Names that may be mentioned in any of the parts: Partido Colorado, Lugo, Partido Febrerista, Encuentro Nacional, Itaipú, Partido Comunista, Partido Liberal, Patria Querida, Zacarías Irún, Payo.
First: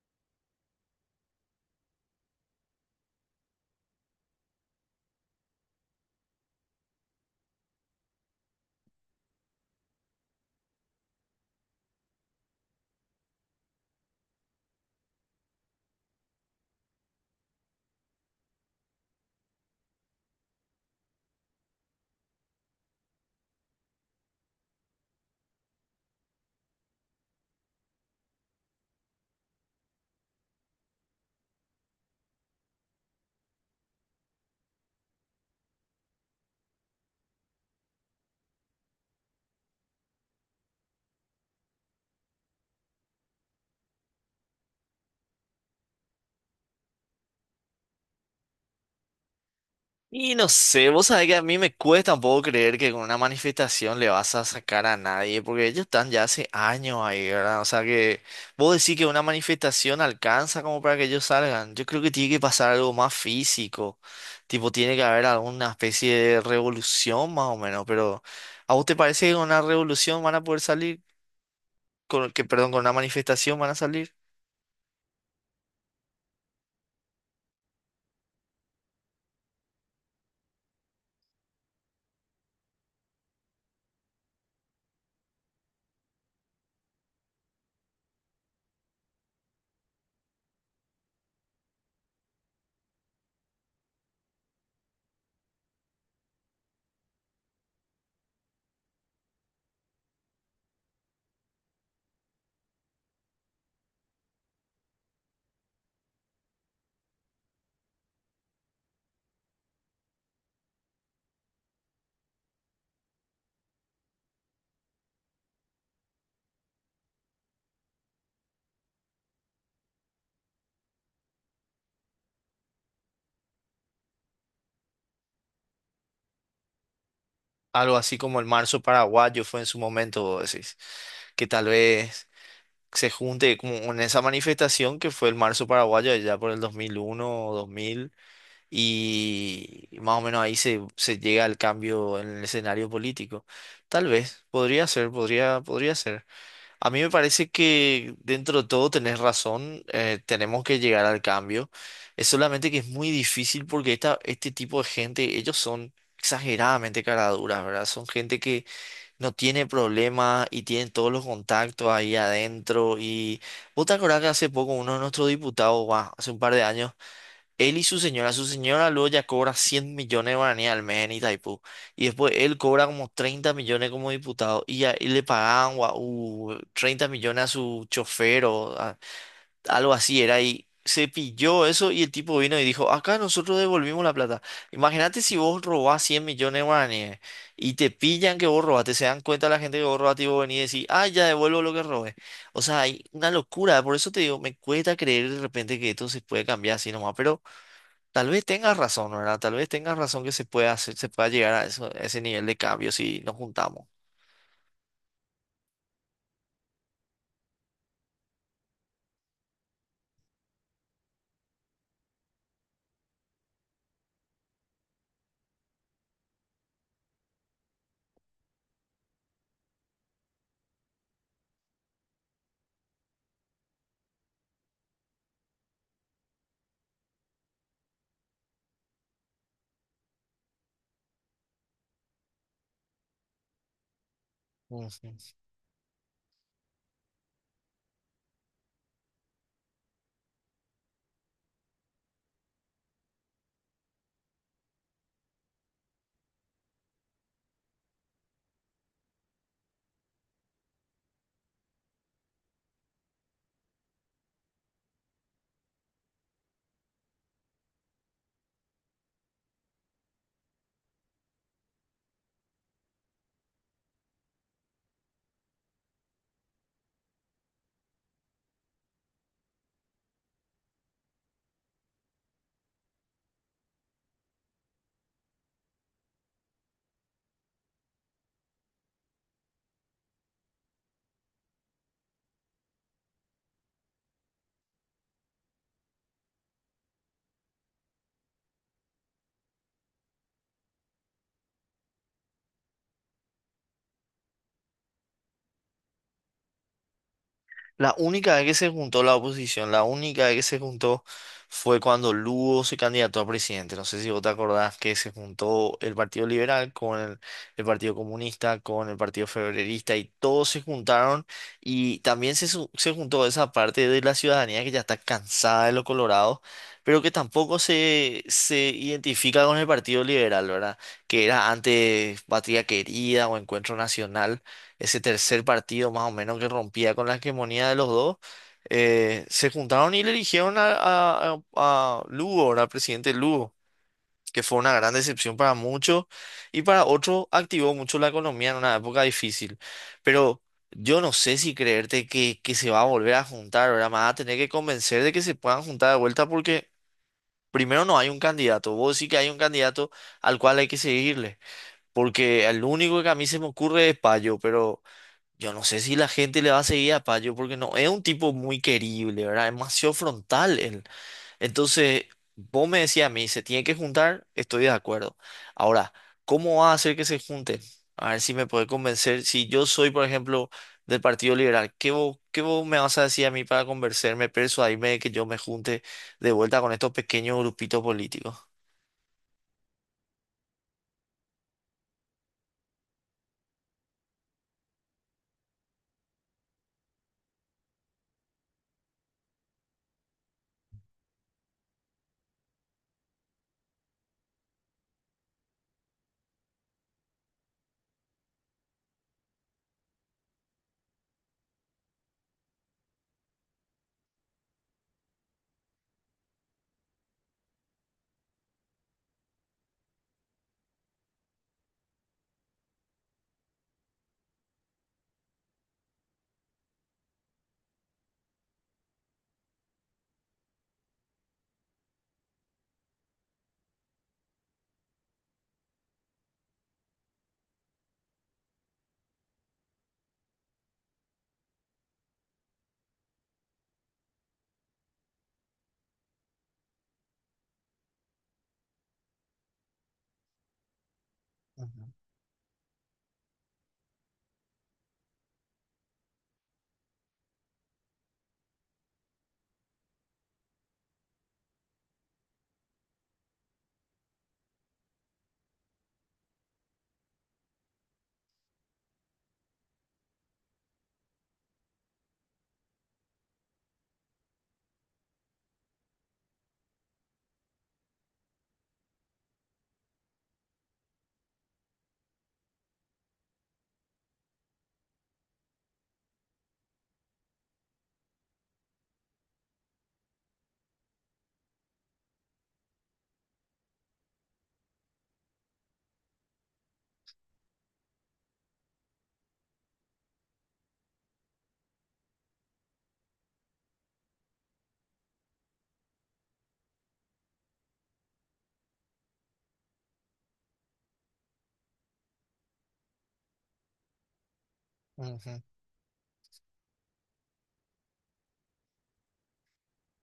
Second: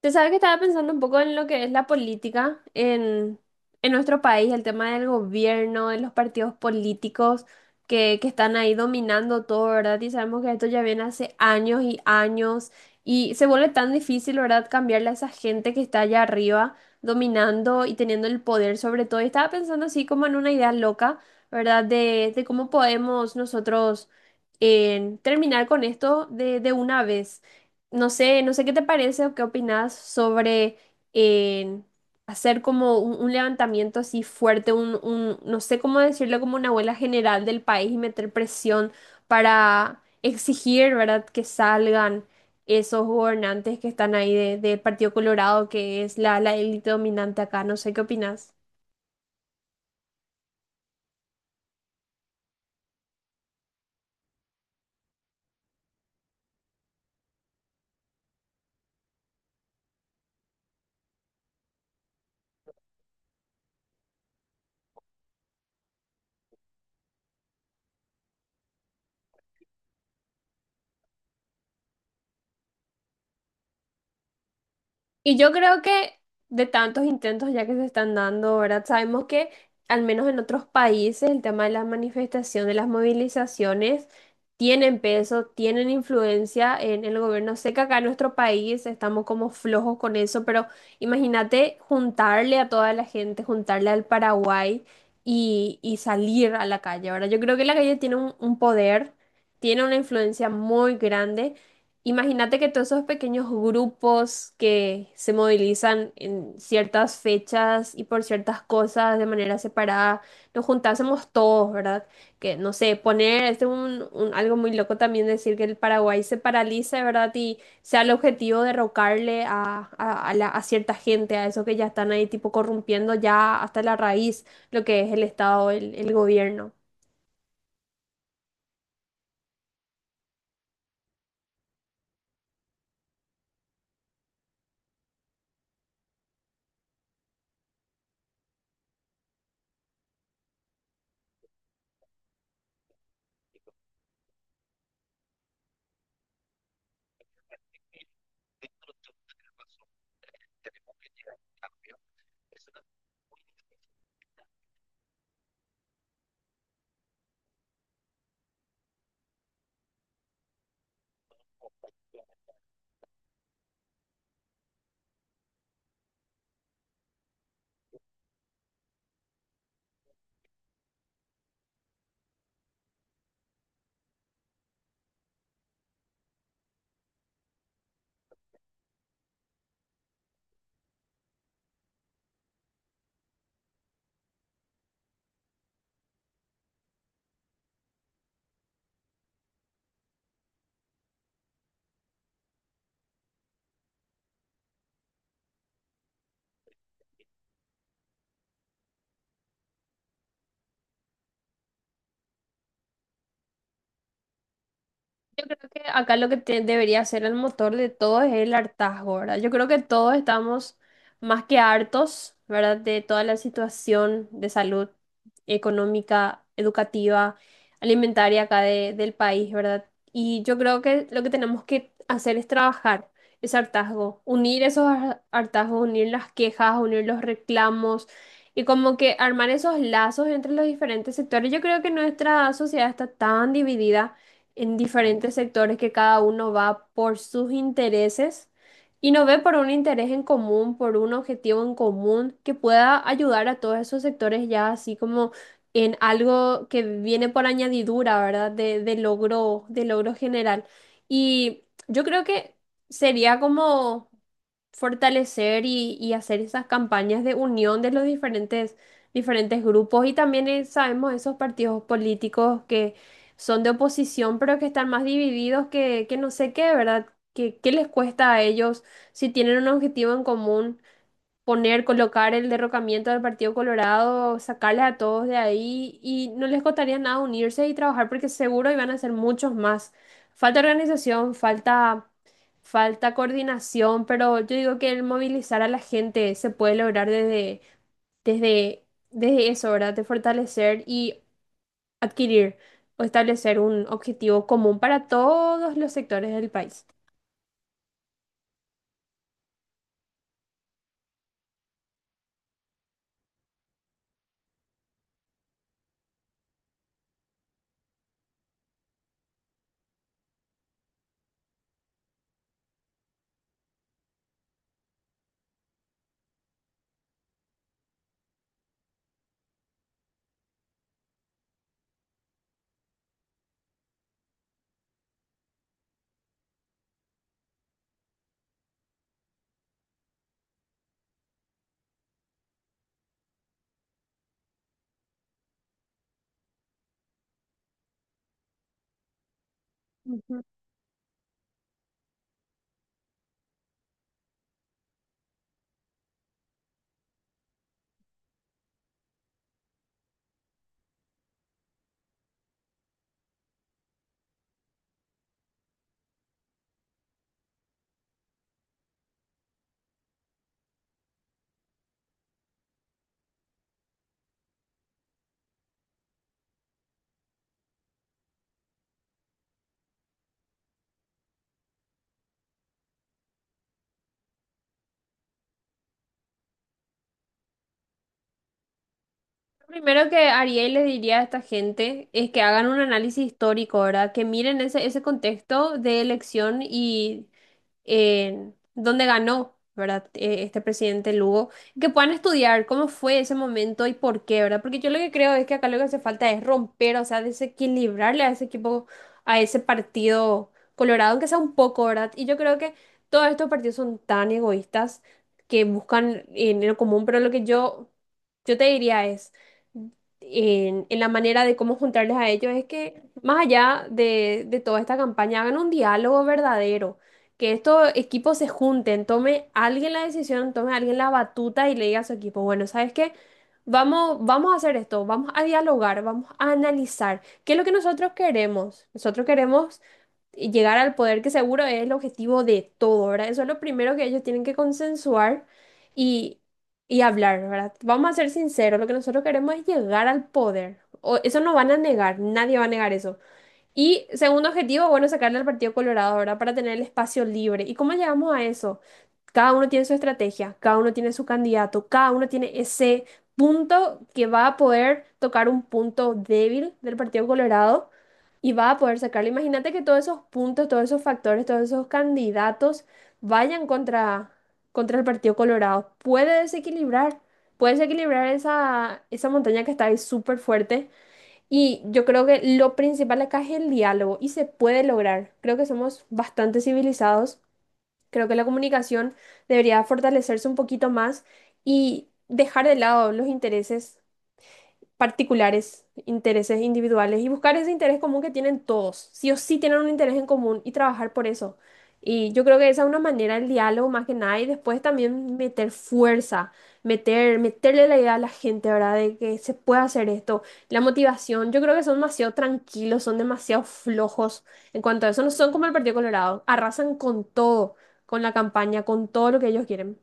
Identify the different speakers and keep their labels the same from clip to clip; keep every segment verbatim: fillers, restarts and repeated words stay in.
Speaker 1: Te sabes que estaba pensando un poco en lo que es la política en, en nuestro país, el tema del gobierno, de los partidos políticos que, que están ahí dominando todo, ¿verdad? Y sabemos que esto ya viene hace años y años y se vuelve tan difícil, ¿verdad? Cambiarle a esa gente que está allá arriba dominando y teniendo el poder sobre todo. Y estaba pensando así como en una idea loca, ¿verdad? De, de cómo podemos nosotros eh, terminar con esto de, de una vez. No sé, no sé qué te parece o qué opinas sobre eh, hacer como un, un levantamiento así fuerte, un, un- no sé cómo decirlo, como una abuela general del país y meter presión para exigir, ¿verdad?, que salgan esos gobernantes que están ahí de, del Partido Colorado, que es la, la élite dominante acá. No sé qué opinas.
Speaker 2: Y no sé, vos sabés que a mí me cuesta un poco creer que con una manifestación le vas a sacar a nadie, porque ellos están ya hace años ahí, ¿verdad? O sea que vos decís que una manifestación alcanza como para que ellos salgan. Yo creo que tiene que pasar algo más físico, tipo tiene que haber alguna especie de revolución más o menos, pero ¿a vos te parece que con una revolución van a poder salir? Con, que, perdón, ¿con una manifestación van a salir?
Speaker 1: Y yo creo que de tantos intentos ya que se están dando, ¿verdad? Sabemos que al menos en otros países el tema de las manifestaciones, las movilizaciones tienen peso, tienen influencia en el gobierno. Sé que acá en nuestro país estamos como flojos con eso, pero imagínate juntarle a toda la gente, juntarle al Paraguay y, y salir a la calle, ¿verdad? Yo creo que la calle tiene un un poder, tiene una influencia muy grande. Imagínate que todos esos pequeños grupos que se movilizan en ciertas fechas y por ciertas cosas de manera separada, nos juntásemos todos, ¿verdad? Que no sé, poner, este es un, un- algo muy loco también decir que el Paraguay se paralice, ¿verdad? Y sea el objetivo derrocarle a, a, a la- a cierta gente, a esos que ya están ahí tipo corrompiendo ya hasta la raíz lo que es el Estado, el, el gobierno.
Speaker 2: Algo así como el marzo paraguayo fue en su momento, vos decís, que tal vez se junte como en esa manifestación que fue el marzo paraguayo allá por el dos mil uno o dos mil, y más o menos ahí se, se llega al cambio en el escenario político. Tal vez, podría ser, podría, podría ser. A mí me parece que dentro de todo tenés razón, eh, tenemos que llegar al cambio. Es solamente que es muy difícil porque esta, este tipo de gente, ellos son exageradamente caraduras, ¿verdad? Son gente que no tiene problema y tiene todos los contactos ahí adentro. Y vos te acordás que hace poco uno de nuestros diputados, guau, hace un par de años, él y su señora, su señora luego ya cobra cien millones de guaraníes al mes en Itaipú. Y después él cobra como treinta millones como diputado y, ya- y le pagaban guau, uh, treinta millones a su chofer, algo así era, y se pilló eso y el tipo vino y dijo, acá nosotros devolvimos la plata. Imagínate si vos robás cien millones de guaraníes y te pillan que vos robaste, se dan cuenta la gente que vos robaste, y vos venís y decís, ah, ya devuelvo lo que robé. O sea, hay una locura, por eso te digo, me cuesta creer de repente que esto se puede cambiar así nomás, pero tal vez tengas razón, ¿verdad? Tal vez tengas razón que se pueda hacer, se pueda llegar a eso, a ese nivel de cambio si nos juntamos.
Speaker 1: Yo creo que acá lo que te- debería ser el motor de todo es el hartazgo, ¿verdad? Yo creo que todos estamos más que hartos, ¿verdad? De toda la situación de salud económica, educativa, alimentaria acá de- del país, ¿verdad? Y yo creo que lo que tenemos que hacer es trabajar ese hartazgo, unir esos har- hartazgos, unir las quejas, unir los reclamos y como que armar esos lazos entre los diferentes sectores. Yo creo que nuestra sociedad está tan dividida en
Speaker 2: Ujú.
Speaker 1: diferentes sectores que cada uno va por sus intereses y no ve por un interés en común, por un objetivo en común que pueda ayudar a todos esos sectores ya así como en algo que viene por añadidura, ¿verdad? De, de logro, de logro general. Y yo creo que sería como fortalecer y, y hacer esas campañas de unión de los diferentes, diferentes grupos y también eh, sabemos esos partidos políticos que son de oposición, pero que están más divididos que, que no sé qué, ¿verdad? ¿Qué, qué les cuesta a ellos si tienen un objetivo en común? Poner, colocar el derrocamiento del Partido Colorado, sacarles a todos de ahí y no les costaría nada unirse y trabajar porque seguro iban a ser muchos más. Falta organización, falta, falta coordinación, pero yo digo que el movilizar a la gente se puede lograr desde, desde, desde eso, ¿verdad? De fortalecer y adquirir o establecer un objetivo común para todos los sectores del país.
Speaker 2: La única vez que se juntó la oposición, la única vez que se juntó fue cuando Lugo se candidató a presidente. No sé si vos te acordás que se juntó el Partido Liberal con el, el Partido Comunista, con el Partido Febrerista, y todos se juntaron, y también se, su- se juntó esa parte de la ciudadanía que ya está cansada de los colorados, pero que tampoco se, se identifica con el Partido Liberal, ¿verdad? Que era antes Patria Querida o Encuentro Nacional, ese tercer partido más o menos que rompía con la hegemonía de los dos, eh, se juntaron y le eligieron a, a, a- a Lugo, ahora presidente Lugo, que fue una gran decepción para muchos y para otros activó mucho la economía en una época difícil. Pero yo no sé si creerte que, que se va a volver a juntar, ahora más a tener que convencer de que se puedan juntar de vuelta porque primero no hay un candidato, vos sí que hay un candidato al cual hay que seguirle, porque el único que a mí se me ocurre es Payo, pero yo no sé si la gente le va a seguir a Payo porque no es un tipo muy querible, ¿verdad? Es demasiado frontal él. Entonces, vos me decías a mí, se tiene que juntar, estoy de acuerdo. Ahora, ¿cómo va a hacer que se junten? A ver si me puede convencer. Si yo soy, por ejemplo, del Partido Liberal, ¿qué vos, ¿qué vos me vas a decir a mí para convencerme, persuadirme de que yo me junte de vuelta con estos pequeños grupitos políticos?
Speaker 1: Primero que haría y le diría a esta gente es que hagan un análisis histórico, ¿verdad? Que miren ese, ese contexto de elección y eh, dónde ganó, ¿verdad? Eh, este presidente Lugo, que puedan estudiar cómo fue ese momento y por qué, ¿verdad? Porque yo lo que creo es que acá lo que hace falta es romper, o sea, desequilibrarle a ese equipo, a ese partido colorado, aunque sea un poco, ¿verdad? Y yo creo que todos estos partidos son tan egoístas que buscan en lo común, pero lo que yo, yo te diría es en, en la manera de cómo juntarles a ellos es que, más allá de, de toda esta campaña, hagan un diálogo verdadero, que estos equipos se junten, tome alguien la decisión, tome alguien la batuta y le diga a su equipo, bueno, ¿sabes qué? Vamos, vamos a hacer esto, vamos a dialogar, vamos a analizar qué es lo que nosotros queremos. Nosotros queremos llegar al poder, que seguro es el objetivo de todo, ¿verdad? Eso es lo primero que ellos tienen que consensuar y, y hablar, ¿verdad? Vamos a ser sinceros, lo que nosotros queremos es llegar al poder. O, eso no van a
Speaker 2: Ujú,
Speaker 1: negar, nadie va a negar eso. Y segundo objetivo, bueno, sacarle al Partido Colorado, ¿verdad? Para tener el espacio libre. ¿Y cómo llegamos a eso? Cada uno tiene su estrategia, cada uno tiene su candidato, cada uno tiene ese punto que va a poder tocar un punto débil del Partido Colorado y va a poder sacarlo. Imagínate que todos esos puntos, todos esos factores, todos esos candidatos vayan contra, contra el Partido Colorado. Puede desequilibrar, puede desequilibrar esa, esa montaña que está ahí súper fuerte. Y yo creo que lo principal acá es el diálogo y se puede lograr. Creo que somos bastante civilizados. Creo que la comunicación debería fortalecerse un poquito más y dejar de lado los intereses particulares, intereses individuales y buscar ese interés común que tienen todos. Sí o sí tienen un interés en común y trabajar por eso. Y yo creo que esa es una manera del diálogo más que nada y después también meter fuerza, meter, meterle la idea a la gente, ¿verdad? De que se puede hacer esto. La motivación, yo creo que son demasiado tranquilos, son demasiado flojos en cuanto a eso, no
Speaker 2: ujú.
Speaker 1: son como el Partido Colorado, arrasan con todo, con la campaña, con todo lo que ellos quieren.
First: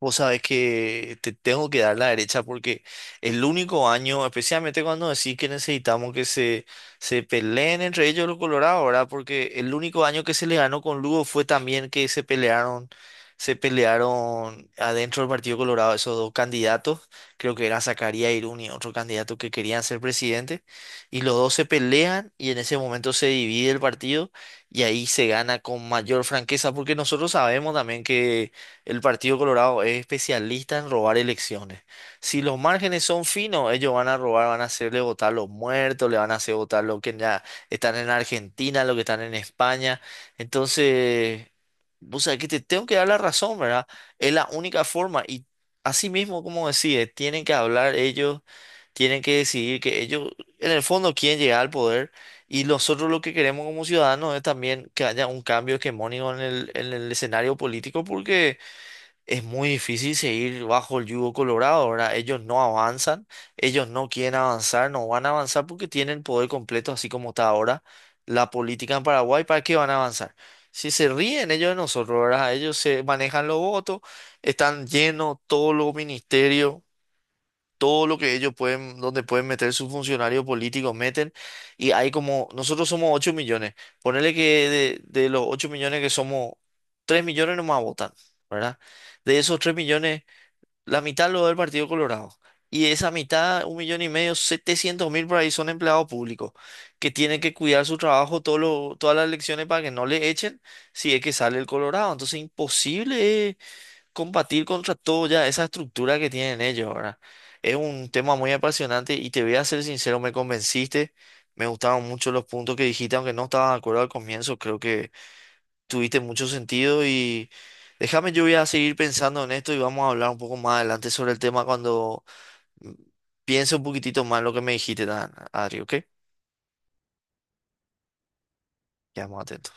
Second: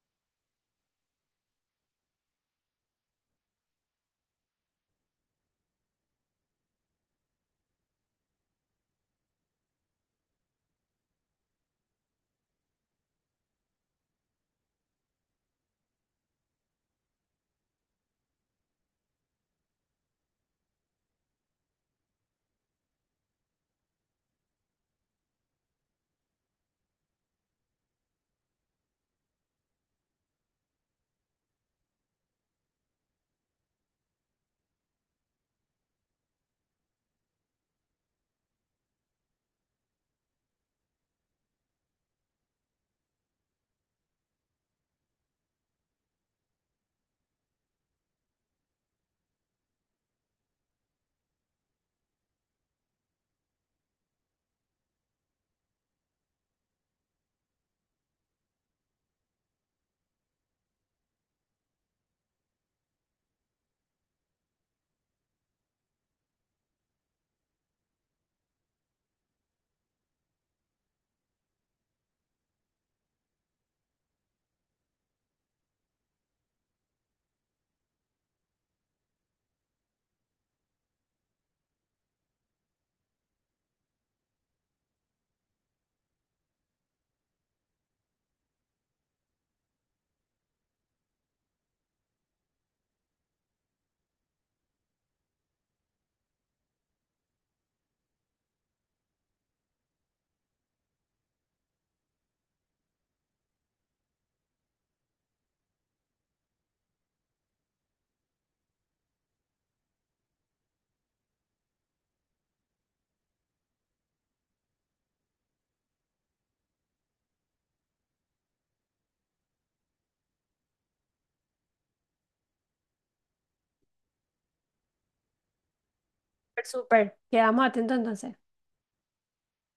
Speaker 2: Vos sabés que te tengo que dar la derecha porque el único año, especialmente cuando decís que necesitamos que se, se peleen entre ellos los Colorados, ¿verdad? Porque el único año que se le ganó con Lugo fue también que se pelearon, se pelearon adentro del Partido Colorado esos dos candidatos, creo que era Zacarías Irún y otro candidato que querían ser presidente, y los dos se pelean y en ese momento se divide el partido, y ahí se gana con mayor franqueza porque nosotros sabemos también que el Partido Colorado es especialista en robar elecciones. Si los márgenes son finos, ellos van a robar, van a hacerle votar los muertos, le van a hacer votar los que ya están en Argentina, los que están en España. Entonces, o sea, que te tengo que dar la razón, ¿verdad? Es la única forma. Y así mismo, como decía, tienen que hablar ellos, tienen que decidir que ellos, en el fondo, quieren llegar al poder. Y nosotros lo que queremos como ciudadanos es también que haya un cambio hegemónico en el, en el escenario político, porque es muy difícil seguir bajo el yugo colorado, ¿verdad? Ellos no avanzan, ellos no quieren avanzar, no van a avanzar porque tienen el poder completo, así como está ahora la política en Paraguay, ¿para qué van a avanzar? Si se ríen ellos de nosotros, ¿verdad? Ellos se manejan los votos, están llenos todos los ministerios, todo lo que ellos pueden, donde pueden meter sus funcionarios políticos, meten. Y hay como, nosotros somos ocho millones. Ponele que de, de los ocho millones que somos, tres millones nomás votan, ¿verdad? De esos tres millones, la mitad lo da el Partido Colorado. Y de esa mitad, un millón y medio, setecientos mil por ahí, son empleados públicos que tienen que cuidar su trabajo todo lo- todas las elecciones para que no le echen si es que sale el Colorado. Entonces, imposible es combatir contra toda esa estructura que tienen ellos, ¿verdad? Es un tema muy apasionante y te voy a ser sincero, me convenciste, me gustaron mucho los puntos que dijiste, aunque no estaba de acuerdo al comienzo, creo que tuviste mucho sentido, y déjame, yo voy a seguir pensando en esto y vamos a hablar un poco más adelante sobre el tema cuando mm, piense un poquitito más lo que me dijiste, Dan- Adri, ¿ok?
Speaker 1: Súper, súper. Quedamos atentos entonces.
Speaker 2: Quedamos atentos.